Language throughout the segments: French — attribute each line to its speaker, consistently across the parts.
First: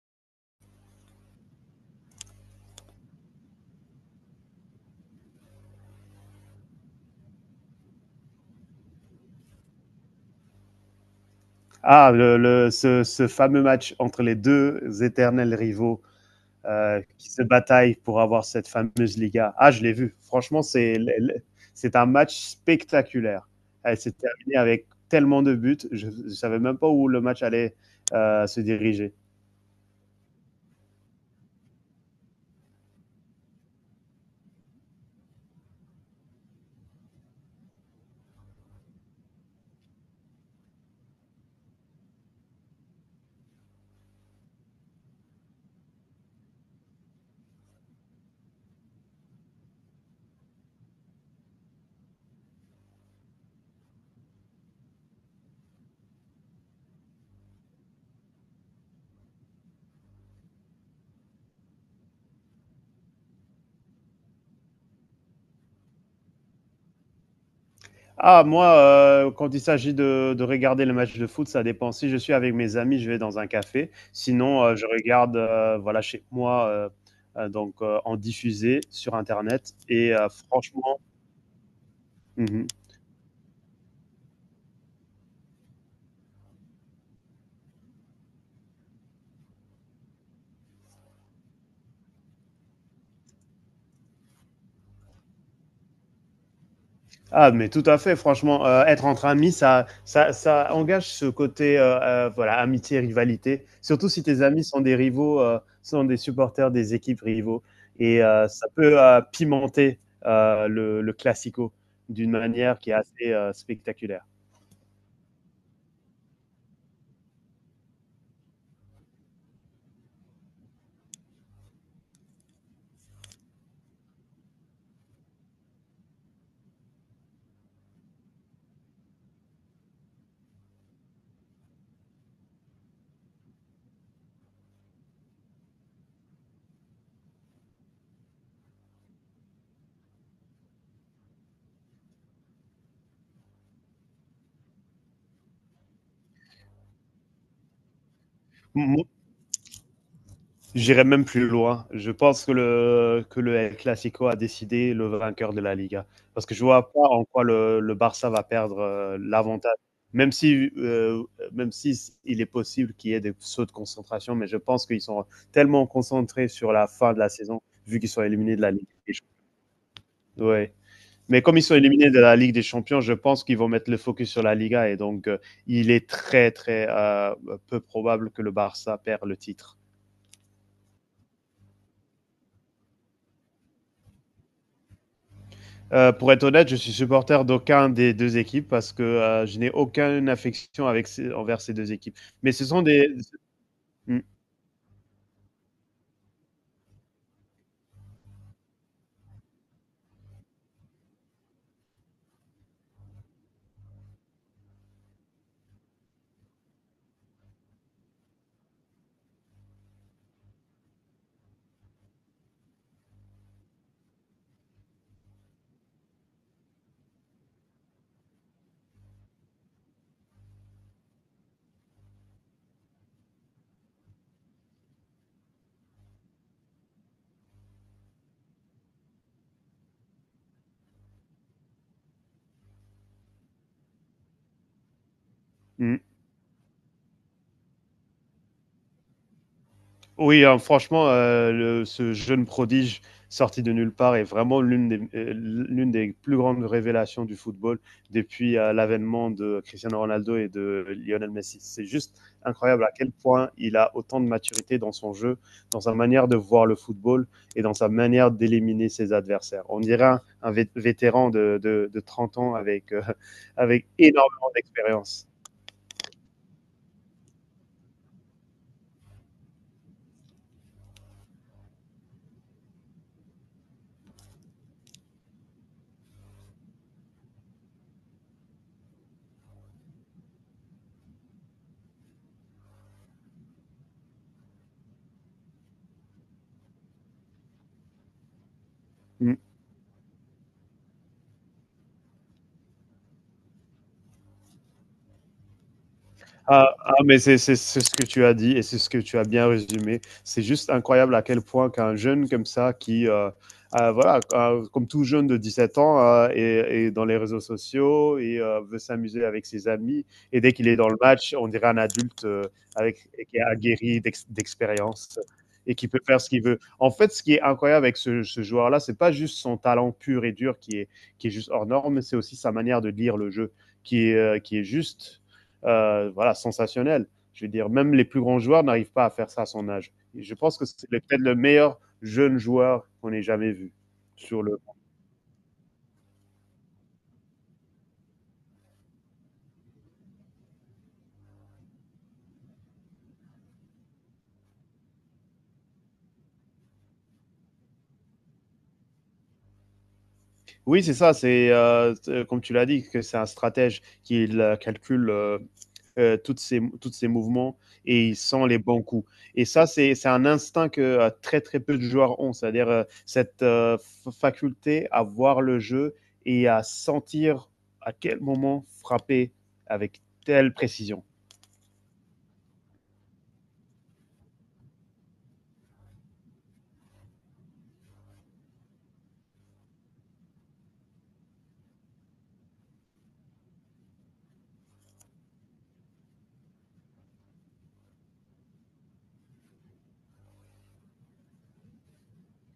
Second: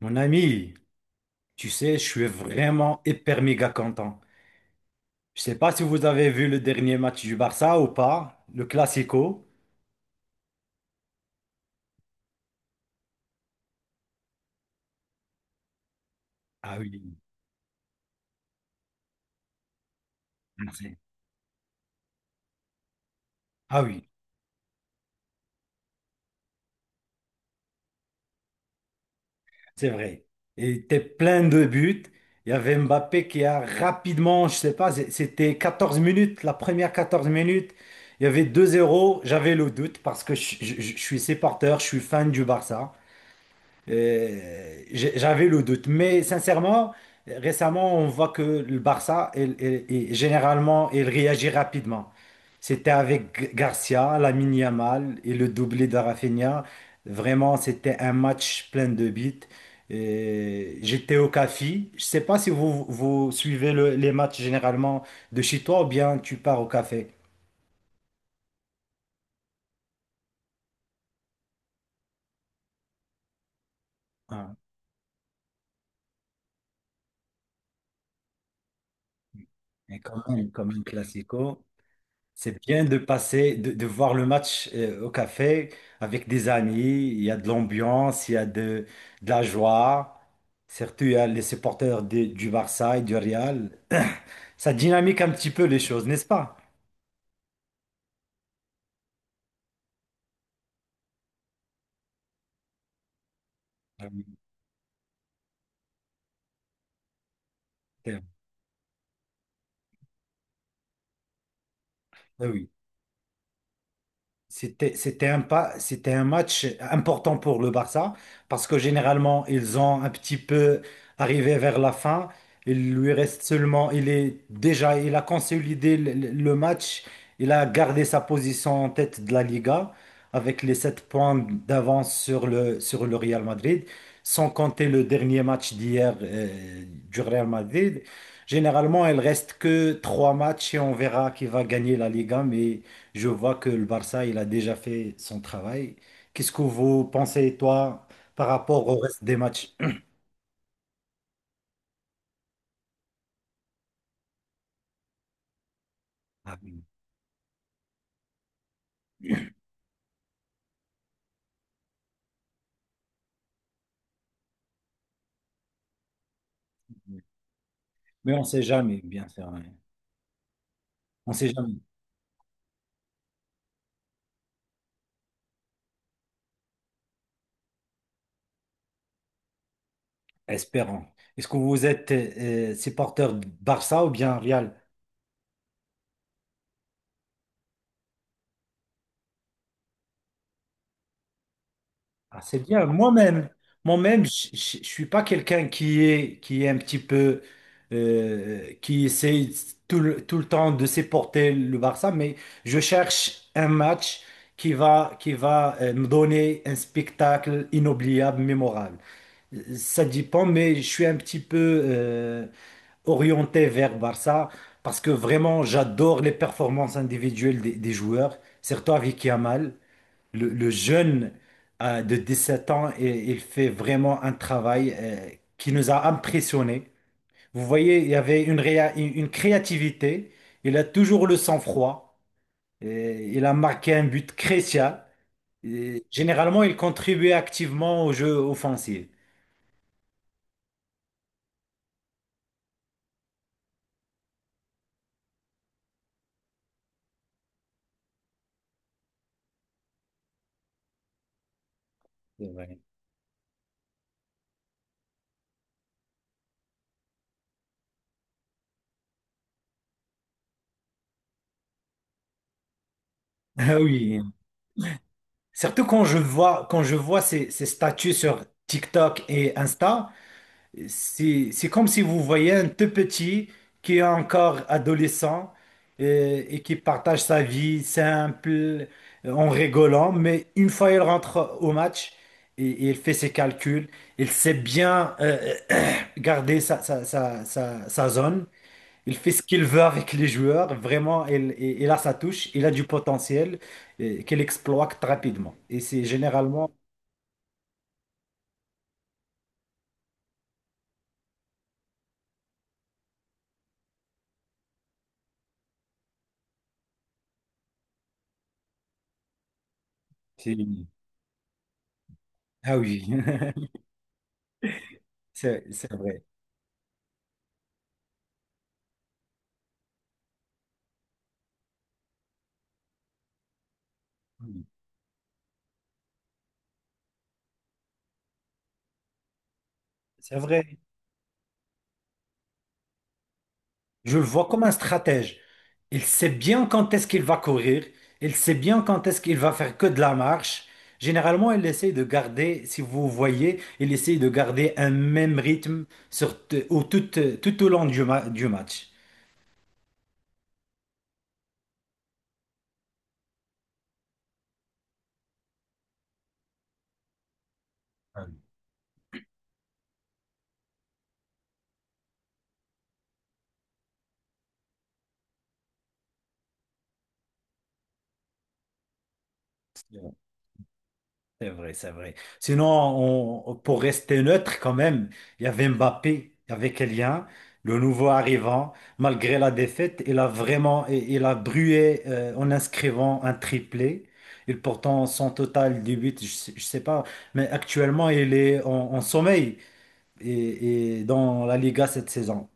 Speaker 1: Mon ami, tu sais, je suis vraiment hyper méga content. Je sais pas si vous avez vu le dernier match du Barça ou pas, le Classico.
Speaker 2: Ce fameux match entre les deux éternels rivaux
Speaker 1: Ah oui,
Speaker 2: qui se bataillent pour avoir cette fameuse Liga. Ah, je l'ai vu. Franchement,
Speaker 1: merci.
Speaker 2: c'est un match spectaculaire.
Speaker 1: Ah
Speaker 2: Elle
Speaker 1: oui,
Speaker 2: s'est terminée avec tellement de buts. Je ne savais même pas où le match allait se diriger.
Speaker 1: c'est vrai. Et était plein de buts. Il y avait Mbappé qui a rapidement, je sais pas, c'était 14 minutes, la première 14 minutes. Il y avait 2-0. J'avais le doute parce que je suis supporter, je suis fan du Barça. J'avais le doute. Mais sincèrement, récemment, on voit que le Barça, généralement, il réagit rapidement. C'était avec Garcia, Lamine Yamal et le doublé de Rafinha. Vraiment, c'était un match plein de buts. J'étais au café. Je sais pas si vous, vous suivez les matchs généralement de chez toi ou bien tu pars au café.
Speaker 2: Ah, moi, quand il s'agit de regarder le match de foot, ça dépend. Si je suis avec mes amis, je vais dans un café.
Speaker 1: Ah,
Speaker 2: Sinon, je regarde, voilà, chez moi, en diffusé sur internet
Speaker 1: mais
Speaker 2: et
Speaker 1: quand même, comme un
Speaker 2: franchement
Speaker 1: classico. C'est
Speaker 2: mmh.
Speaker 1: bien de passer, de voir le match au café avec des amis. Il y a de l'ambiance, il y a de la joie. Surtout, il y a les supporters du Barça et du Real. Ça dynamique un petit peu les choses, n'est-ce pas?
Speaker 2: Ah, mais tout à fait, franchement, être entre amis, ça engage ce côté voilà, amitié, rivalité,
Speaker 1: Ah
Speaker 2: surtout si
Speaker 1: oui.
Speaker 2: tes amis sont des rivaux, sont des supporters des équipes rivaux et ça peut, pimenter, le classico d'une
Speaker 1: Ah oui.
Speaker 2: manière qui est assez, spectaculaire.
Speaker 1: C'était, c'était un pas, c'était un match important pour le Barça parce que généralement ils ont un petit peu arrivé vers la fin. Il lui reste seulement, il est déjà, il a consolidé le, le match. Il a gardé sa position en tête de la Liga avec les 7 points d'avance sur le Real Madrid, sans compter le dernier match d'hier du Real Madrid. Généralement, il reste que 3 matchs et on verra qui va gagner la Liga, mais je vois que le Barça, il a déjà fait son travail. Qu'est-ce que vous pensez, toi, par rapport au reste des matchs?
Speaker 2: J'irai même plus loin. Je pense que le El Clasico a décidé le vainqueur de la Liga. Parce que
Speaker 1: Ah
Speaker 2: je
Speaker 1: oui.
Speaker 2: vois pas en quoi le Barça va perdre l'avantage. Même si, il est possible qu'il y ait des sauts de concentration, mais je pense qu'ils sont tellement concentrés sur la fin de la saison, vu qu'ils sont
Speaker 1: Mais on ne
Speaker 2: éliminés de
Speaker 1: sait
Speaker 2: la Ligue
Speaker 1: jamais,
Speaker 2: des
Speaker 1: bien sûr. Ouais.
Speaker 2: Champions. Ouais.
Speaker 1: On ne
Speaker 2: Mais
Speaker 1: sait
Speaker 2: comme ils
Speaker 1: jamais.
Speaker 2: sont éliminés de la Ligue des Champions, je pense qu'ils vont mettre le focus sur la Liga et donc il est très peu probable que le Barça perd le titre.
Speaker 1: Espérons. Est-ce que vous êtes supporter de Barça ou bien Real?
Speaker 2: Pour être honnête, je suis supporter d'aucun des deux équipes parce que je n'ai aucune affection avec envers ces deux équipes.
Speaker 1: Ah,
Speaker 2: Mais
Speaker 1: c'est
Speaker 2: ce sont
Speaker 1: bien.
Speaker 2: des.
Speaker 1: Moi-même,
Speaker 2: Mm,
Speaker 1: moi-même, je ne suis pas quelqu'un qui est, qui essaye tout le temps de supporter le Barça, mais je cherche un match qui va me donner un spectacle inoubliable, mémorable. Ça dépend, mais je suis un petit peu orienté vers Barça parce que vraiment, j'adore les performances individuelles des joueurs, surtout avec Yamal. Le jeune de 7 ans, il fait vraiment un travail qui nous a impressionnés. Vous voyez, il y avait une, réa- une créativité. Il a toujours le sang-froid. Et il a marqué un but crucial.
Speaker 2: mm.
Speaker 1: Et généralement, il contribuait activement au jeu offensif.
Speaker 2: Oui, hein, franchement, le ce jeune prodige sorti de nulle part est vraiment l'une des plus grandes révélations du football depuis, l'avènement de Cristiano Ronaldo et de Lionel Messi. C'est juste
Speaker 1: C'est vrai.
Speaker 2: incroyable à quel point il a autant de maturité dans son jeu, dans sa manière de voir le football et dans sa manière d'éliminer ses adversaires. On dirait un vétéran de 30 ans avec,
Speaker 1: Ah
Speaker 2: avec
Speaker 1: oui,
Speaker 2: énormément d'expérience.
Speaker 1: surtout quand je vois, quand je vois ces statuts sur TikTok et Insta. C'est comme si vous voyez un tout petit qui est encore adolescent et, qui partage sa vie simple en rigolant, mais une fois il rentre au match et il fait ses calculs, il sait bien garder sa zone, il fait
Speaker 2: Mmh.
Speaker 1: ce qu'il veut avec les joueurs, vraiment il a sa touche, il a du potentiel qu'il exploite rapidement. Et c'est généralement...
Speaker 2: Mais c'est ce que tu as dit et c'est ce que tu as bien résumé. C'est juste incroyable à quel point qu'un jeune comme ça, qui, voilà, ah, comme tout jeune de 17 ans, ah, est dans les réseaux sociaux et veut s'amuser avec ses amis. Et dès
Speaker 1: c'est-
Speaker 2: qu'il est dans le match, on dirait un adulte
Speaker 1: Ah oui,
Speaker 2: avec, qui est aguerri d'expérience
Speaker 1: c'est
Speaker 2: et qui
Speaker 1: c'est
Speaker 2: peut faire
Speaker 1: vrai.
Speaker 2: ce qu'il veut. En fait, ce qui est incroyable avec ce joueur-là, c'est pas juste son talent pur et dur qui est juste hors norme, mais c'est aussi sa manière de lire le jeu qui est juste voilà, sensationnel. Je veux dire, même les plus grands joueurs n'arrivent pas à faire ça à son âge. Et je
Speaker 1: C'est
Speaker 2: pense que
Speaker 1: vrai.
Speaker 2: c'est peut-être le meilleur jeune joueur qu'on ait jamais vu.
Speaker 1: Je le
Speaker 2: Sur
Speaker 1: vois
Speaker 2: le…
Speaker 1: comme un stratège. Il sait bien quand est-ce qu'il va courir, il sait bien quand est-ce qu'il va faire que de la marche. Généralement, il essaye de garder, si vous voyez, il essaye de garder un même rythme sur, t- au, tout, tout au long du match.
Speaker 2: Oui, c'est ça, c'est comme tu l'as dit, que c'est un stratège qui calcule tous ses mouvements et il sent les bons coups. Et ça, c'est un instinct que très peu de joueurs ont, c'est-à-dire cette faculté à voir le jeu et à sentir à quel moment frapper avec telle précision.
Speaker 1: C'est vrai, c'est vrai. Sinon, pour rester neutre quand même, il y avait Mbappé, il y avait Kylian, le nouveau arrivant. Malgré la défaite, il a brûlé en inscrivant un triplé. Et pourtant, son total de buts, je sais pas, mais actuellement, il est en sommeil et dans la Liga cette saison.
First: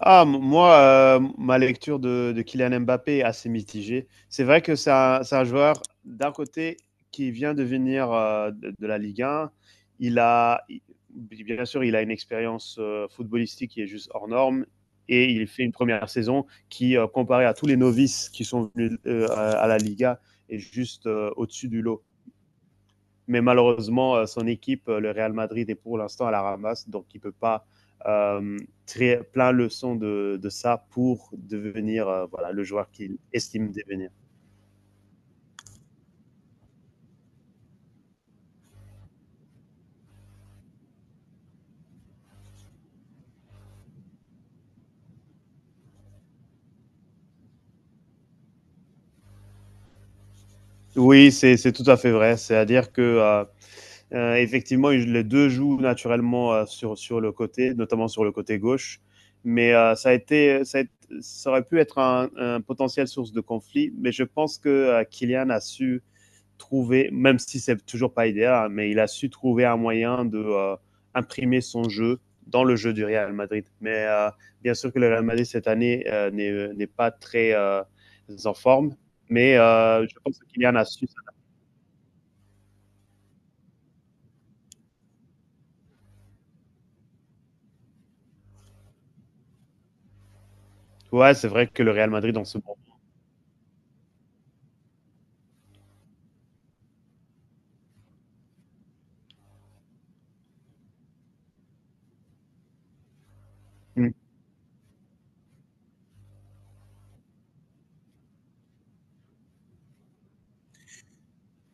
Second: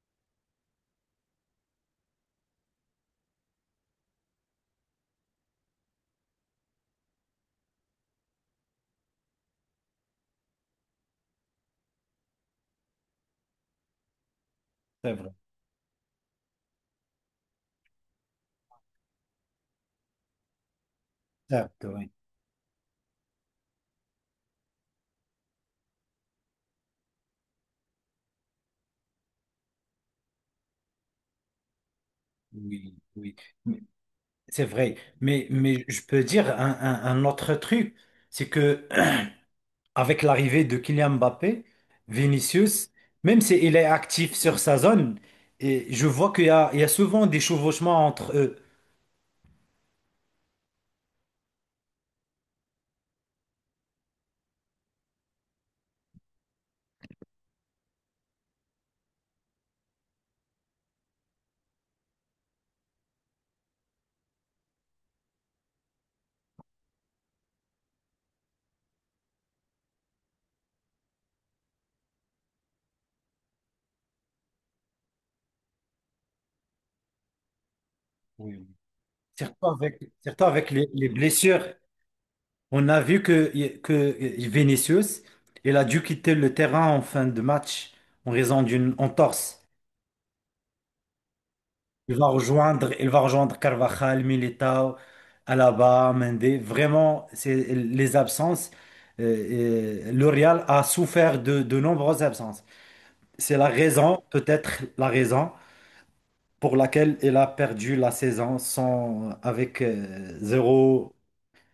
Speaker 2: Ah, moi, ma lecture de Kylian Mbappé est assez mitigée. C'est vrai que c'est un joueur, d'un côté, qui vient de venir de la Ligue 1. Il a, il- Bien sûr, il a une expérience footballistique qui est juste hors norme.
Speaker 1: C'est vrai.
Speaker 2: Et il fait une première saison qui, comparée à tous les novices qui sont venus à la Liga, est juste au-dessus du
Speaker 1: Certes,
Speaker 2: lot.
Speaker 1: oui,
Speaker 2: Mais malheureusement, son équipe, le Real Madrid, est pour l'instant à la ramasse, donc il ne peut pas euh, très, plein leçon de ça pour devenir voilà, le joueur
Speaker 1: oui,
Speaker 2: qu'il
Speaker 1: oui.
Speaker 2: estime
Speaker 1: Mais-
Speaker 2: devenir.
Speaker 1: C'est vrai. Mais je peux dire un autre truc, c'est que avec l'arrivée de Kylian Mbappé, Vinicius, même s'il est actif sur sa zone, et je vois qu'il y a souvent des chevauchements entre eux.
Speaker 2: Oui, c'est tout à fait vrai. C'est-à-dire que effectivement, les deux jouent naturellement sur le côté, notamment sur le côté gauche. Mais ça, a été, ça aurait pu être un potentiel source de conflit. Mais je pense que Kylian a su trouver, même si c'est toujours pas idéal, hein, mais il a su trouver un moyen de imprimer son jeu dans le jeu du Real Madrid. Mais bien sûr que le Real Madrid cette année n'est pas très en
Speaker 1: Oui.
Speaker 2: forme, mais
Speaker 1: surtout avec,
Speaker 2: je pense
Speaker 1: surtout
Speaker 2: que
Speaker 1: avec
Speaker 2: Kylian a
Speaker 1: les,
Speaker 2: su.
Speaker 1: les
Speaker 2: Ça.
Speaker 1: blessures. On a vu que Vinicius, il a dû quitter le terrain en fin de match en raison d'une entorse.
Speaker 2: Ouais, c'est vrai que le Real
Speaker 1: Il va
Speaker 2: Madrid en ce moment.
Speaker 1: rejoindre, il va rejoindre Carvajal, Militao, Alaba, Mendy. Vraiment, c'est les absences. Le Real a souffert de nombreuses absences. C'est la raison, peut-être la raison pour laquelle il a perdu la saison sans, avec zéro,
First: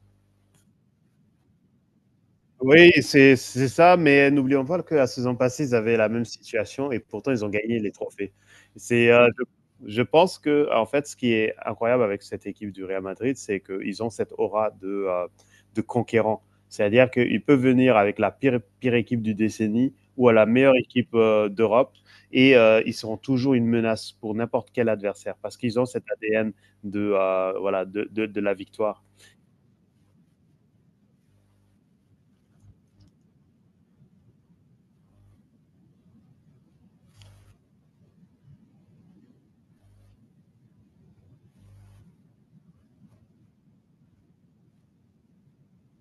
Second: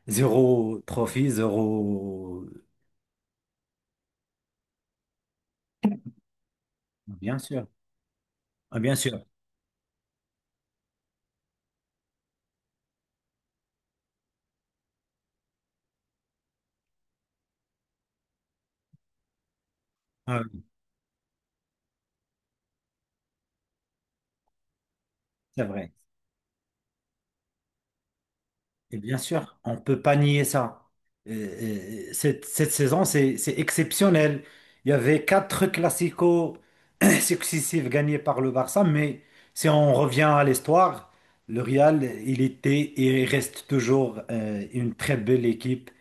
Speaker 1: zéro trophée, zéro.
Speaker 2: Oui, c'est ça, mais n'oublions pas que la saison passée, ils avaient la même situation et pourtant
Speaker 1: Bien
Speaker 2: ils ont
Speaker 1: sûr,
Speaker 2: gagné les trophées.
Speaker 1: ah, bien
Speaker 2: C'est,
Speaker 1: sûr,
Speaker 2: Je pense qu'en fait, ce qui est incroyable avec cette équipe du Real Madrid, c'est qu'ils ont cette aura de conquérant. C'est-à-dire qu'ils peuvent venir avec la pire équipe du décennie ou à
Speaker 1: ah,
Speaker 2: la
Speaker 1: oui,
Speaker 2: meilleure équipe, d'Europe et ils seront toujours une menace pour n'importe quel adversaire parce
Speaker 1: c'est
Speaker 2: qu'ils ont
Speaker 1: vrai.
Speaker 2: cet ADN de, voilà, de la
Speaker 1: Et
Speaker 2: victoire.
Speaker 1: bien sûr, on ne peut pas nier ça. Cette saison, c'est exceptionnel. Il y avait 4 classicos successifs gagnés par le Barça, mais si on revient à l'histoire, le Real, il était et il reste toujours une très belle équipe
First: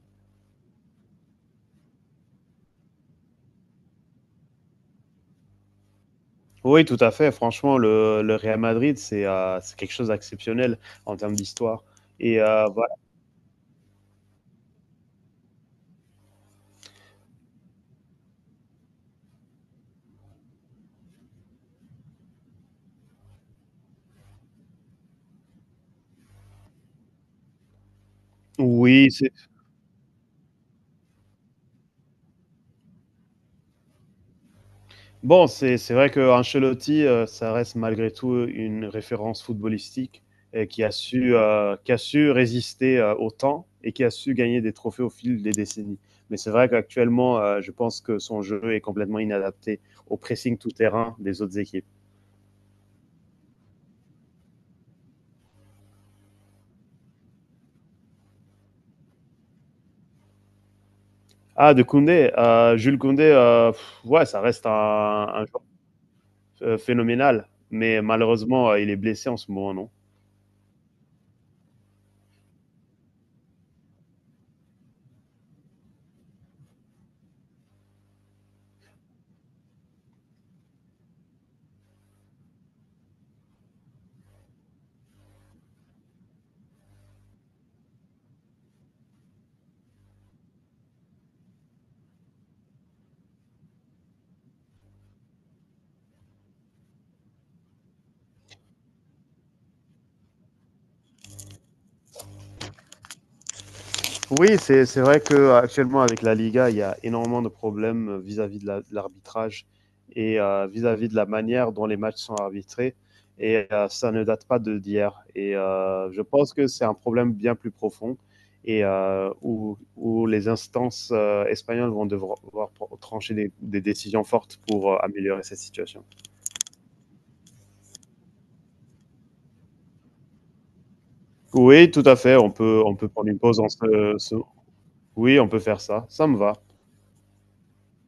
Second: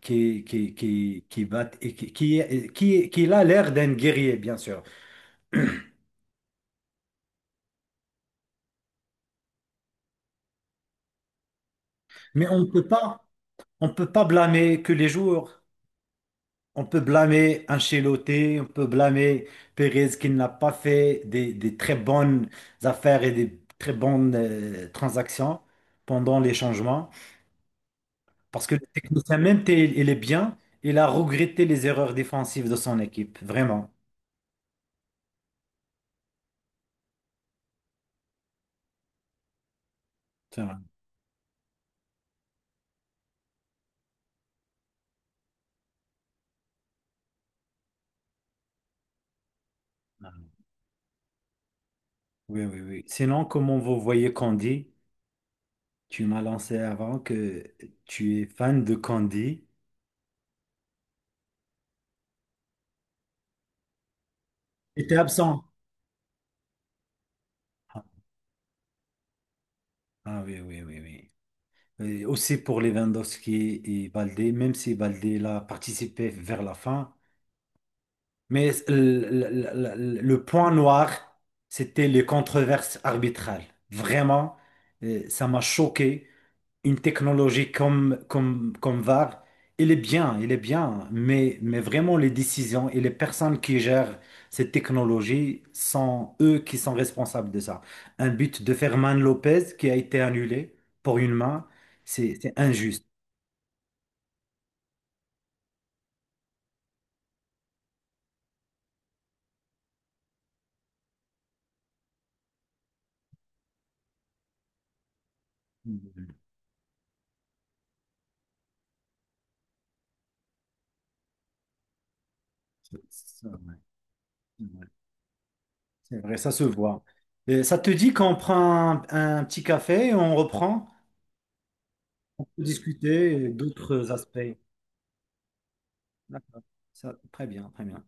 Speaker 1: qui va, et qui a l'air d'un guerrier, bien sûr.
Speaker 2: Oui, tout à fait. Franchement, le Real Madrid, c'est quelque chose d'exceptionnel en termes d'histoire et
Speaker 1: Mais on peut
Speaker 2: voilà.
Speaker 1: pas, on peut pas blâmer que les joueurs. On peut blâmer Ancelotti, on peut blâmer Pérez qui n'a pas fait des très bonnes affaires et des très bonnes transactions pendant les changements. Parce que le
Speaker 2: Oui, c'est
Speaker 1: technicien, même s'il il est bien, il a regretté les erreurs défensives de son équipe, vraiment.
Speaker 2: bon, c'est vrai qu'Ancelotti, ça reste malgré tout, une référence footballistique
Speaker 1: C'est
Speaker 2: et
Speaker 1: vrai.
Speaker 2: qui a su résister, au temps et qui a su gagner des trophées au fil des décennies. Mais c'est vrai qu'actuellement, je pense que son jeu est complètement inadapté au pressing tout terrain des autres équipes.
Speaker 1: Oui, oui, oui. Sinon, comment vous voyez Candy? Tu m'as lancé avant que tu es fan de Candy.
Speaker 2: Ah de Koundé, Jules Koundé, ouais, ça reste
Speaker 1: J'étais
Speaker 2: un
Speaker 1: absent.
Speaker 2: phénoménal. Mais
Speaker 1: Ah
Speaker 2: malheureusement, il est blessé en ce moment, non.
Speaker 1: ah oui, oui, oui, oui. Et aussi pour Lewandowski et Baldé, même si Baldé l'a participé vers la fin. Mais le, le point noir, c'était les controverses arbitrales. Vraiment, ça m'a choqué. Une technologie comme VAR, il est bien, mais, vraiment les décisions et les personnes qui gèrent cette technologie sont eux qui sont responsables de ça. Un but de Ferman Lopez qui a été annulé pour une main, c'est injuste.
Speaker 2: Oui, c'est vrai que actuellement avec la Liga, il y a énormément de problèmes vis-à-vis de l'arbitrage et vis-à-vis de la manière dont les matchs sont arbitrés. Et ça ne date pas de d'hier. Et
Speaker 1: C'est
Speaker 2: je pense que c'est un problème bien plus profond et où les instances espagnoles vont devoir
Speaker 1: vrai,
Speaker 2: trancher
Speaker 1: c'est
Speaker 2: des décisions fortes pour
Speaker 1: vrai,
Speaker 2: améliorer cette situation.
Speaker 1: c'est vrai, ça se voit. Et ça te dit qu'on prend un petit café, et on reprend,
Speaker 2: Oui, tout à fait.
Speaker 1: on peut
Speaker 2: On peut prendre une
Speaker 1: discuter
Speaker 2: pause en
Speaker 1: d'autres
Speaker 2: ce-
Speaker 1: aspects.
Speaker 2: Oui, on peut faire ça. Ça me va.
Speaker 1: D'accord, ça, très bien, très bien.